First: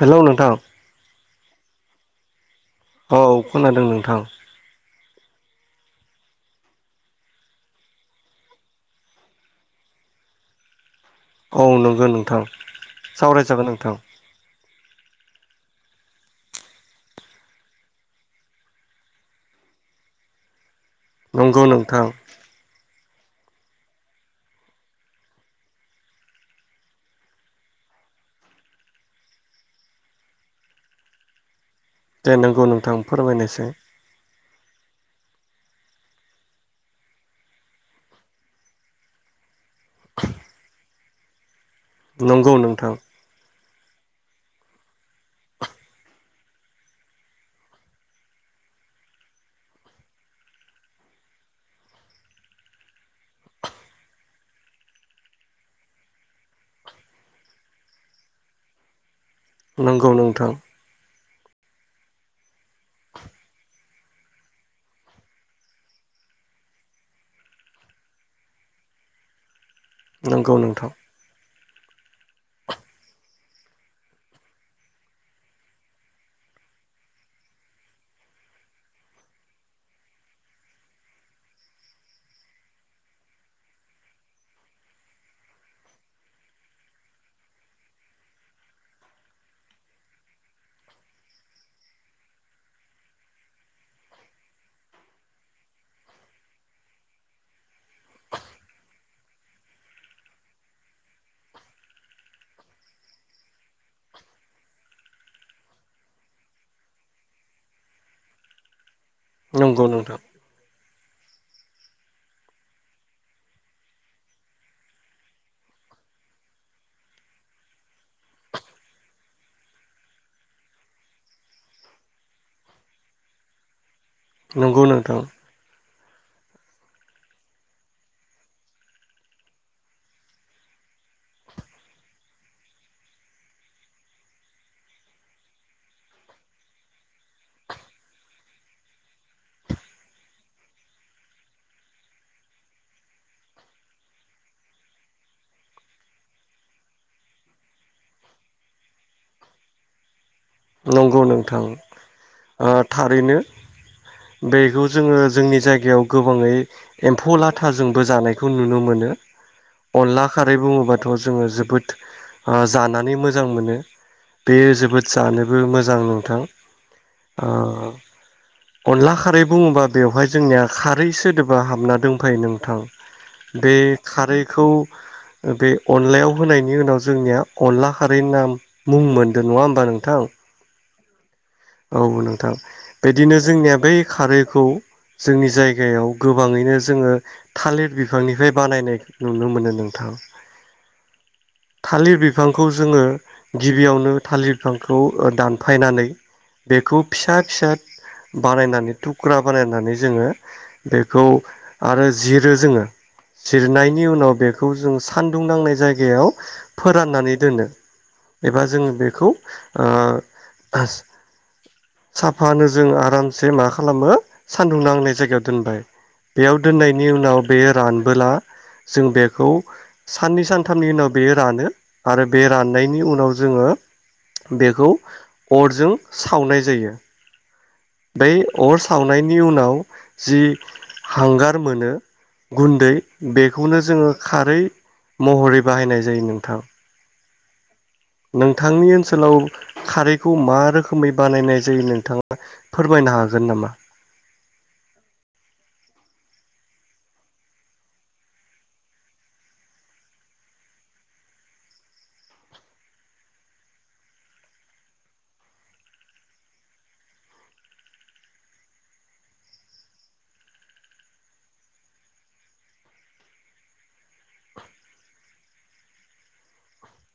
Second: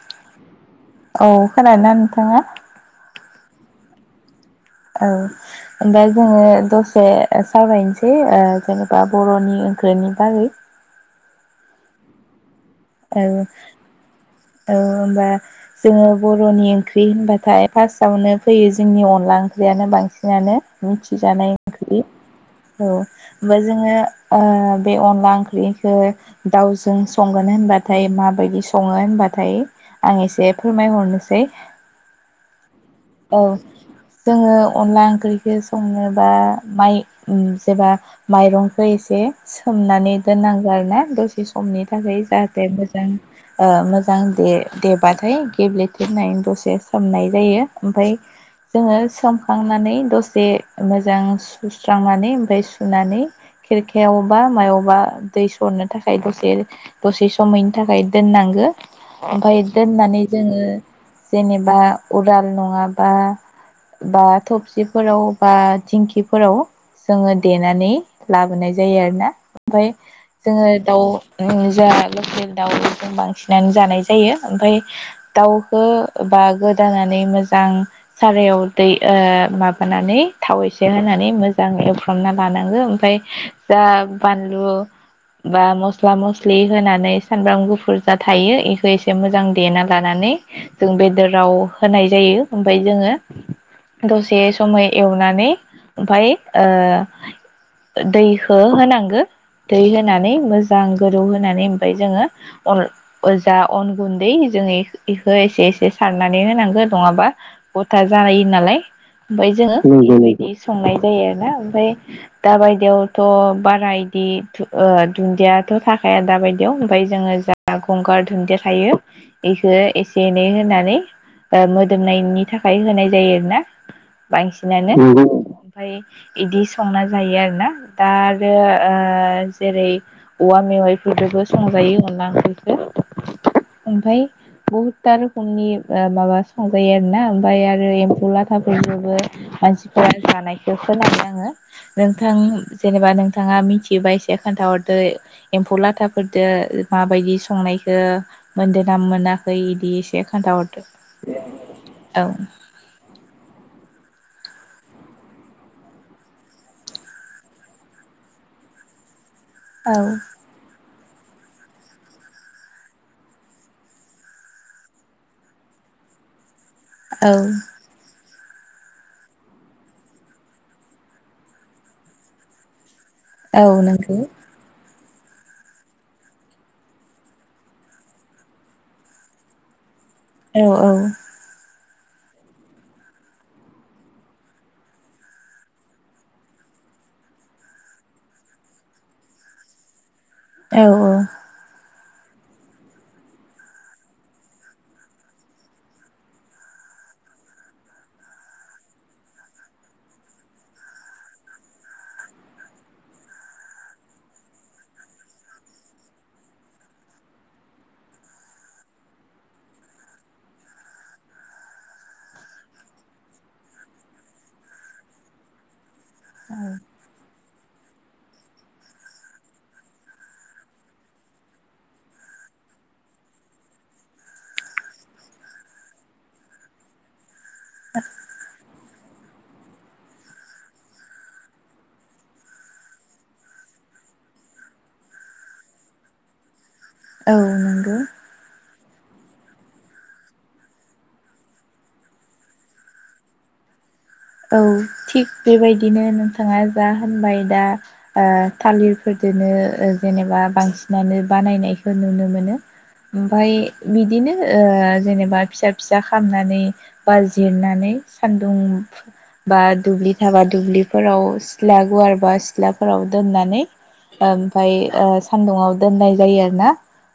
हेल नोंथां। खोनादों ना नोंथाङा? औ खोनादों नोंथां। औ ओमफ्राय जोंङो दसे सावरायनोसै ओ जेनेबा बर'नि ओंख्रिनि बागै । औ नंगौ नोंथां । औ औ होमबा जोंङो बर'नि ओंख्रि होनबाथाय फार्स्टआवनो फैयो जोंनि अनला ओंख्रियानो बांसिनानो मिथिजानाय नंगौ ओंख्रि नोंथां औ। बा जोङो ओ बे अनला ओंख्रिखौ दाउजों संगोन होनबा। थाय माबायदि सङो होनबाथाय आं इसे फोरमायहरनोसै। दे नंगौ न आं औ फोरमायनोसै जोङो अनला ओंख्रिखौ संनोबा माइ जेबा माइरंखौ एसे सोमनानै दोननांगौ आरोना दसे स खमनि थाखाय नंगौ जाहाथे नोंथां मोजां ओ मोजां। दां दे देबाथाय गेब्लेथो होनानै दसे सोमनाय जायो। ओमफाय जोङो सोमखांनानै दसे मोजां सुस्रांनानै ओमफ्राय सुनानै खेरखायावबा मायावबा दै सरनो थाखाय दसे दसे समैनो थाखाय दोननांगो। ओमफाय नंगौ दोननानै नोंथां जोङो। जेनेबा अदाब नङाबा बा थबसिफोराव बा थिंखिफोराव जोङो देनानै लाबोनाय जायो आरो ना। ओमफाय नंगौ जोङो नोंथां दाउ ओ। जों लकेल दाउ जों बांसिनानो जानाय जायो ओमफाय दाउखौ बा गोदानान नै मोजां सारायाव दै ओ माबानानै थाव एसे होनानै मोजां एवफ्रामना लानांगो ओमफाय दा बानलु बा मस्ला मस्लि होनानै सानब्राम गुफुर जा थायो इखौ एसे मोजां देना लानानै जों बेदराव होनाय जायो ओमफाय जोङो दसे समय एवनानै ओमफाय ओ दैखौ होनांगो दै होनानै मोजां गोदौ होनानै ओमफाय जोङो अन जा अन गुन्दै जोङो इखौ एसे एसे सारनानै होनां बो नङाबा गथा जायो नालाय। ओमफाय जोङो नंगौ नोंथां बेबायदिस संनाय जायो आरो ना ओमफाय दाबायदियावथ बारा इदि धु ओ दुन्दियाथ थाखाया दाबायदियाव ओमफाय जोङो जा गंगार धोन्दिया थायो इखौ एसे एनै होनानै ओ मोदोमनायनि थाखाय होनाय जायो आरो ना? नंगौ बांसिनानो नोंथां ओमफाय। इदि संना जायो आरो ना दा आरो ओ जेरै औवा मेवाइफोरजोंबो संजायो अनला ओंख्रिखौ ओमफाय बुहुदथा रोखोमनि ओ माबा, संजायो आरोना ओमफाय आरो एम्फौ लाथाफोरजोंबो मानसिफोरा जानायखौ खोनानो आङो नोंथां जेनेबा नोंथाङा मिथियोबा एसे खोन्थाहरदो एम्फौ लाथाफोरदो माबायदि संनायखो मोनदो ना मोनाखै बिदि एसे, खोनथा हरदो नंगौ नोंथां थारैनो बेखौ जोङो जोंनि जायगायाव गोबाङै एम्फौ लाथाजोंबो जानायखौ नुनो मोनो। औ अनला खारै बुङोबा थ जोङो जाबोद ओ जानानै मोजां मोनो बेयो जोबोद जानो ओ मोजां नोंथां, औ अ। अनला खारै बुङोबा बेवहाय जोंनिया खारै सोदोबा हाबना दंफायो नोंथां‌ औ बे नोंगौ खारैखौ बे अनलायाव होनायनि उनाव जोंनिया अनला खारैनि नाम मुं मोनदों नङा होमबा नों औ औ औ नोंथां बिदिनो जोंनिया बै खारैखौ जोंनि जायगायाव गोबांङैनो जोङो थालिर बिफांनिफ्राय बानायनाय नुनो मोनो नोंथां। औ औ थालिर बिफांखौ जोङो गिबियावनो थालिर बिफांखौ दानफायनानै बेखौ फिसा फिसा बानायनानै थुख्रा बानायनानै जोङो बेखौ आरो जिरो जोङो जिरनायनि उनाव बेखौ जों सानदुं नांनाय जायगायाव फोराननानै दोनो एबा जोङो बेखौ ओ साफानो जों आरामसे मा खालामो सान्दुं नांनाय जायगायाव दोनबाय । बेयाव दोननायनि उनाव बेयो रानबोला जों बेखौ साननै सानथामनि उनाव बेयो रानो आरो बे राननायनि उनाव जोंङो बेखौ अरजों सावनाय जायो । बै अर सावनायनि उनाव जि हांगार मोनो गुन्दै बेखौनो जोङो खारै महरै बाहायनाय जायो नोंथां। औ नों [inaudible] थांनि ओनसोलाव खारैखौ मा रोखोमै बानायनाय जायो नोंथांङा फोरमायनो हागोन नामा? औ थिग बेबायदिनो नोंथांङा जा होनबाय दा ओ थालिरफोरदोनो जेनेबा बांसिनानो बानायनायखौ नुनो मोनो ओमफाय बिदिनो ओ जेनेबा फिसा फिसा खामनानै बा जिरनानै सानदुं बा दुब्लि थाबा दुब्लिफोराव सिथ्ला गुवारबा सिथ्लाफोराव दोननानै ओमफाय ओ सान्दुङाव दोननाय जायो आर ना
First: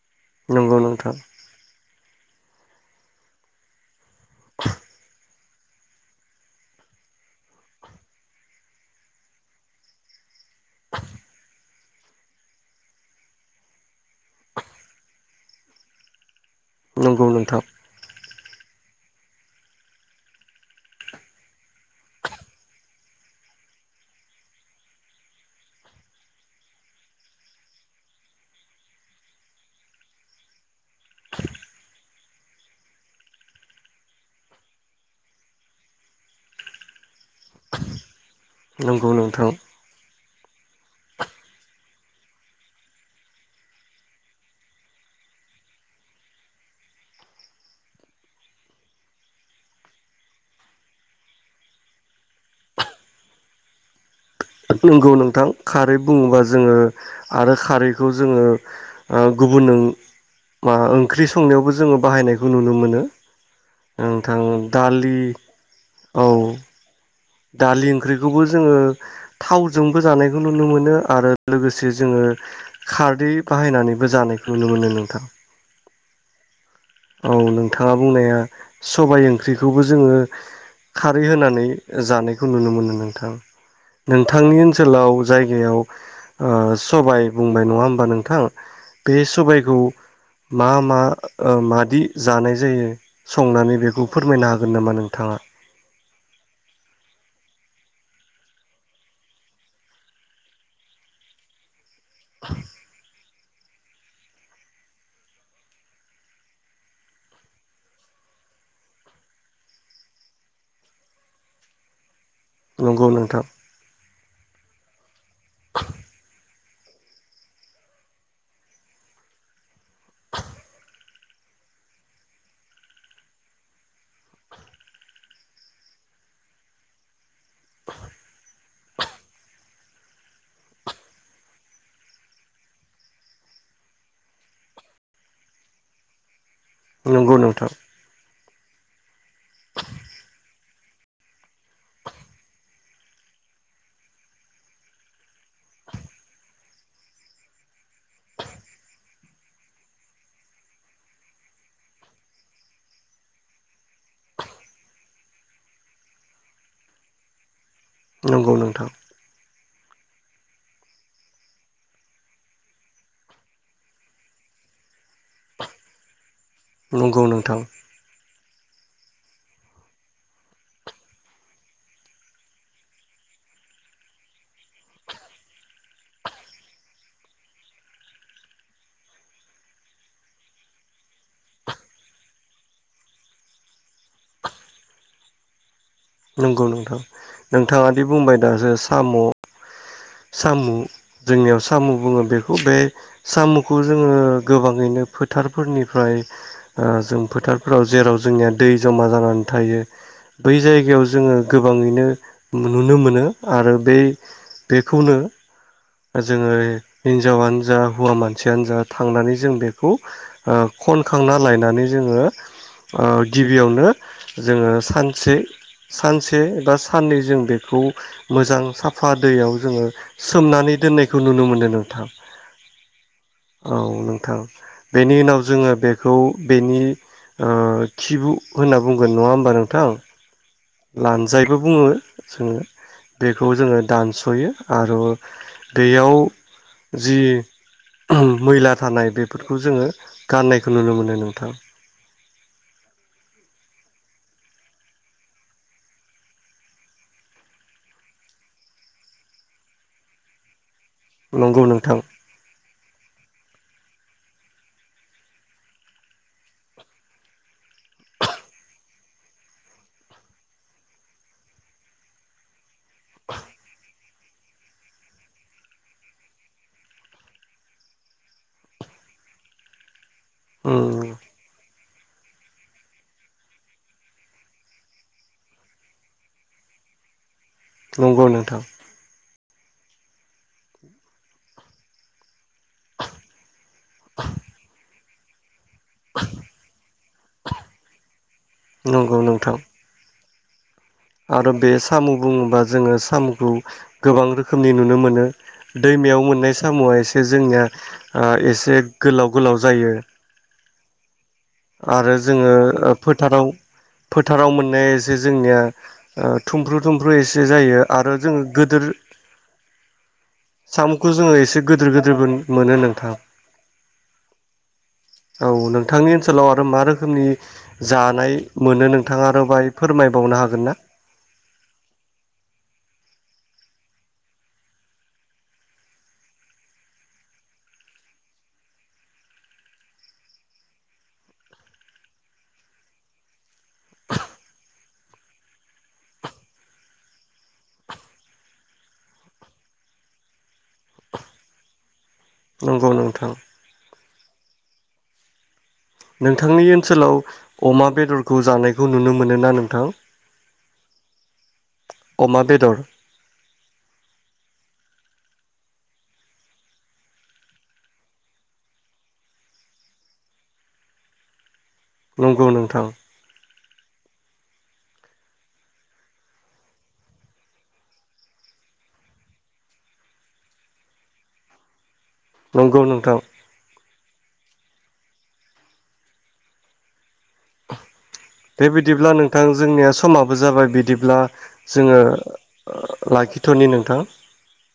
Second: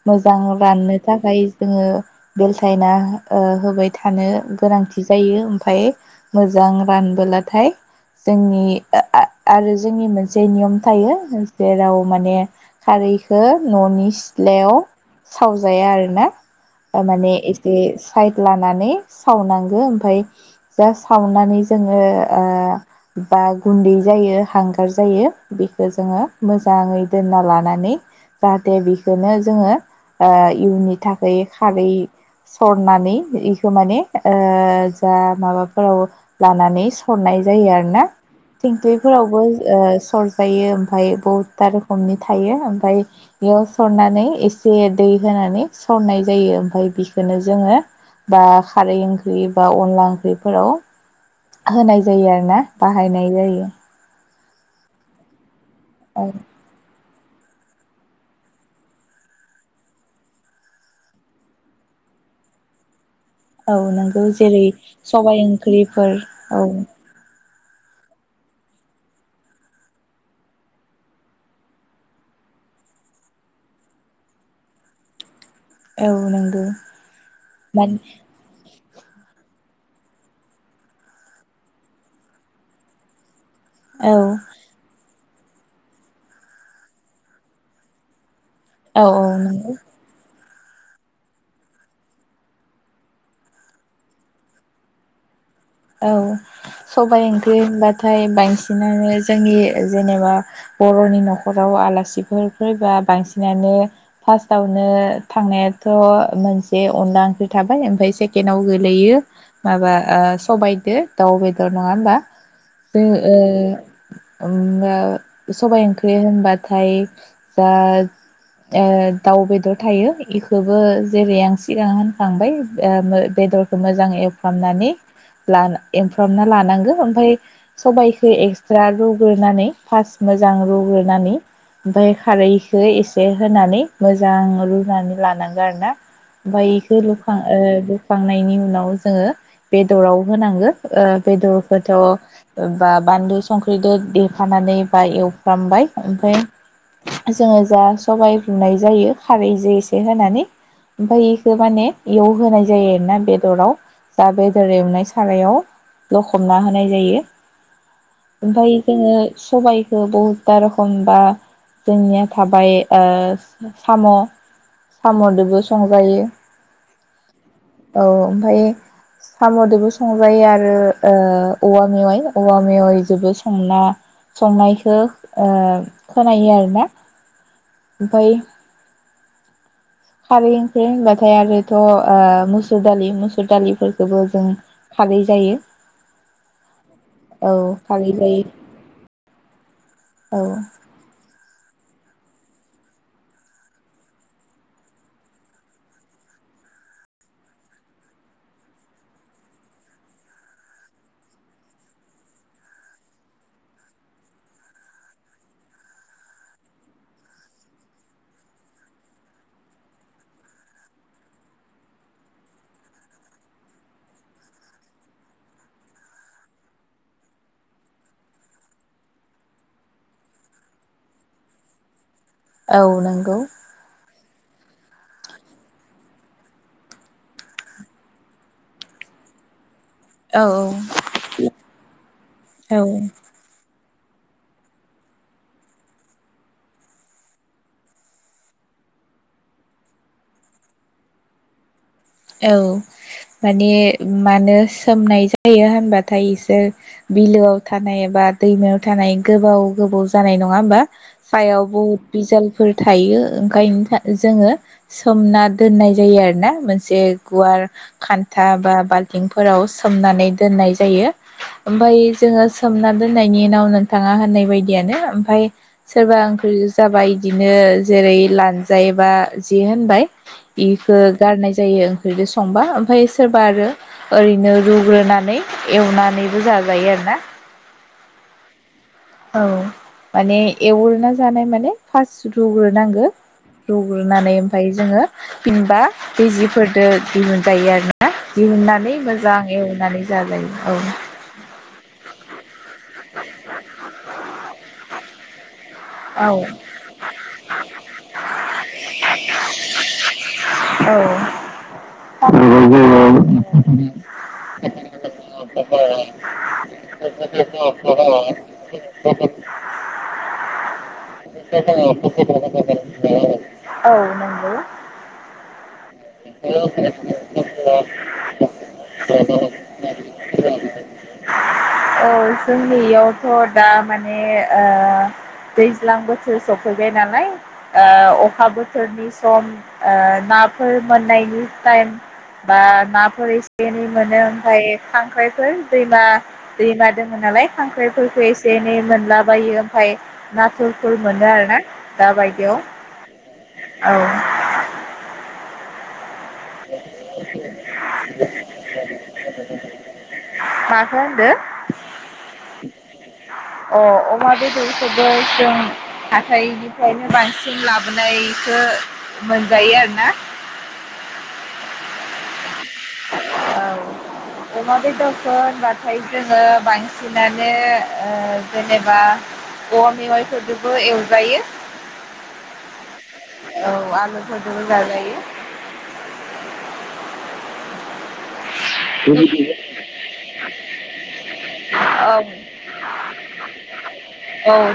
मोजां नंगौ राननो नोंथां थाखाय जोङो बे यना ओ होबाय थानो गोनांथि जायो ओमफ्राय मोजां रानबोलाथाय जोंनि आरो जोंनि मोनसे नियम थायो जेराव माने खारैखौ ननि सिथ्लायाव सावजाया आरोना नंगौ तामाने नोंथां एसे साइड लानानै सावनांगो ओमफ्राय जा सावनानै जोंङो बा गुन्दै जायो हांगार जायो बेखौ जोंङो मोजाङै दोनना लानानै जाहाथे बिखौनो जोंङो इयुननि थाखाय खारै सरनानै बेखौ माने ओ जा माबाफोर लानानै सरनाय जायो आरो ना नंगौ थिंख्लैफोरावबो नोंथां ओ सरजायो ओमफ्राय बहुदथा रोखोमनि थायो ओमफ्राय बेयाव सरनानै एसे दै होनानै सरनाय जायो ओमफाय बेखौनो जोङो बा खारै ओंख्रि बा अनला ओंख्रिफोराव होनाय जायो आरो ना बाहायनाय जायो। नंगौ नोंथां । खारै औ बुङोबा जोंङो आरो खारैखौ जोंङो गुबुन ओ ओं-ओंख्रि संनायावबो जोंङो बाहायनायखौ नुनो मोनो । औ नोंगौ जेरै सबायाइ ओंख्रिफोर औ दालि ओंख्रिखौबो जोङो थावजोंबो जानायखौ नुनो मोनो आरो लोगोसे जोङो खारदै बाहायनानैबो जानायखौ नुनो मोनो नोंथां। औ नंगौ औ मान नोंथाङा बुंनाया सबाय ओंख्रिखौबो जोंङो खारै होनानै जानायखौ नुनो मोनो नोंथां । औ नोंथांनि ओनसोलाव जायगायाव ओ सबाय बुंबाय नङा होमबा नोंथां। औ बे औ नंगौ सबायखौ मा मा ओ मान बिदि जानाय जायो संनानै बेखौ फोरमायनो हागोन नामा नोंथाङा औ सबाय ओंख्रि होनबाथाय बांसिनानो जोंनि जेनेबा बर'नि न'खराव आला सिफोर फैबा बांसि बिनानो फार्स्टआवनो थांनायाथ मोनसे अनला ओंख्रि थाबाय ओमफ्राय सेकेणडआव गोलैयो माबा सबायदो दाउ बेदर नङा होनोमबा बे नंगौ नोंथां ओ ओ सबाइ ओंख्रि होनबा नाथाय जा ओ दाउ बेदर थायो इखौबो जेरै आं सिगां होनखांबाय ओ बेदरखौ मोजां एवफ्रामनानै लान एमफ्रामना लानांगौ ओमफ्राय सबाइखौ एक्सट्रा रुग्रोनानै फार्स्ट मोजां रुग्रोनानै ओमफ्राय खारैखौ एसे होनानै मोजां रुनानै लानांगौ आरो ना? मफ्राय एखौ नंगौ लुखां ओ नोंथां लुखांनायनि उन उनाव जोङो बेदराव होनांगौ ओ बेदरखौथ' बा बानलु संख्रिजों देखानानै बा एवफ्रामबाय ओमफ्राय जोङो जा सबाइ बुनाय जायो खारैजों एसे होनानै ओमफाय बेखौ माने एवहोनाय जायो आरोना बेदराव जा बेदर एवनाय सारायाव लखबना होनाय जायो। नंगौ ओमफाय नोंथां जोङो सबाइ बहुतथा रोखमबा जोंनिया थाबाय ओ साम साम जोंबो संजायो नंगौ नोंथां‌। सामदबो संजायो आरो ओ औवा मेवाइ औवा मेवाइ जबो संना संनायखौ ओ खोनायो आर ना ओमफाय खारै ओंख्रि होनबाथाय आरोथ ओ मुसुर दालि मुसुर दालिफोरखौबो जों खारै जायो। नंगौ नोंथां औ नोंथाङादि खारै बुंबाय जायो दाजे साम औ सामु जोंनियाव सामु बुङो बेखौ बे सामुखौ जोङो गोबाङैनो फोथारफोरनिफ्राय ओ जों फोथारफोराव जेराव जोंनिया दै जमा जानानै थायो। बै जायगायाव जोङो गोबाङैनो नुनो मोनो आरो बै बेखौनो जोङो हिन्जावानो जा हौवा मानसियानो जा थांनानै जों बेखौ ओ खनखांना लायनानै जोङो ओ गिबियावनो जोङो सानसे सानसे बा साननै जों बेखौ मोजां साफा दैयाव जोङो सोमनानै दोननायखौ नुनो मोनदों नोंथां। औ नंगौ औ नोंथां। बेनि उनाव जोङो बेखौ बेनि ओ खिबु होनना बुंगोन नङा होमबा नोंथां? औ लानजायबो बुङो जोङो औ बेखौ जोङो दानसयो आरो बेयाव जि मैला थानाय बेफोरखौ जोङो गाननायखौ नुनो मोनो नोंथां। औ माने मानो सोमनाय जायो होनबाथाय इसोर बिलोआव थानाय एबा दैमायाव थानाय गोबाव गोबाव जानाय नङा होमबा? सायाव नंगौ नोंथां बुहुत बिजालफोर थायो ओंखायनो जोङो सोमना दोननाय जायो आरो ना मोनसे जे गुवार खान्था बा बाल्थिंफोराव सोमनानै दोननाय जायो ओमफ्राय जोङो सोमना दोननायनि उनाव नोंथाङा होननाय बायदियानो ओमफ्राय सोरबा ओंख्रि जाबाय इदिनो जेरै लानजाय बा जि होनबाय उम इखो गारनाय [unintelligible] संबा ओमफ्राय सोरबा आरो ओरैनो रुग्रोनानै एवनानैबो जाजायो आरोना। नंगौ नोंथां औ माने एवरना जानाय माने फास रुग्रोनांगौ रुग्रोनानै ओमफाय जोंङो फिनबा दैजिफोरदो दिहुनजायो आरो ना दिहुननानै नंगौ मोजां नोंथां एवनानै जालाय आरो बे सामु बुङोबा जोङो सामुखौ, गोबां रोखोमनि नुनो मोनो दैमायाव मोननाय औ सामुआ एसे जोंनिया ओ एसे गोलाव गोलाव जायो। आरो औ जोंङो जोङो फोथाराव फोथाराव मोननाया एसे जोंनिया ओ थुमफ्रु थुमफ्रु एसे जायो आरो जोंङो गोदोर [unintelligible] जोङो एसे गोदोर गोदोर मोन मोनो नोंथां औ औ नंगौ नोंथ सोलाव आरो मा रोखोमनि जानाय मोनो नोंथाङा आरो बाहाय फोरमायबावनो हागोन ना? थ दा माने ओ दैज्लां बोथोर सफैबाय नालाय ओ अखा बोथोरनि सम ओ नाफोर मोननायनि टाइम बा नाफोर एसे एनै मोनो ओमफ्राय खांख्राइफोर दैमा दैमा दों नालाय खांख्राइफोरखौ एसे एनै मोनलाबायो ओमफ्राय नाथुरफोर मोनो आर ना, नंगौ नोंथां। औ नोंथांनि ओनसोलाव अमा बेदरखौ जानायखौ नुनो मोनो ना नोंथां मा होन्दो? अमा बेदर अ अमा बेदर खौबो जों हाथाइनिफ्रायनो बांसिन लाबोनायखो मोनजायो आरोना नंगौ नोंथां औ अमा बेदरखौ होनबाथाय जोङो बांसिनानो ओ जेनेबा औवा मेवआइफोरजोंबो एवजायो, नंगौ नोंथां। औ आलुफोरजोंबो जाजायो बेबायदिब्ला नोंथां जोंनिया समाबो जाबाय बिदिब्ला औ जोङो औ लाखिथनि नोंथां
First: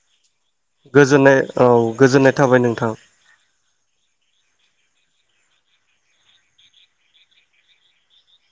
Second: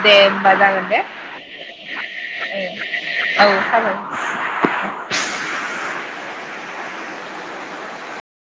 दे होमबा जागोन दे गोजोननाय औ गोजोननाय थाबाय औ नोंथां। साबायखर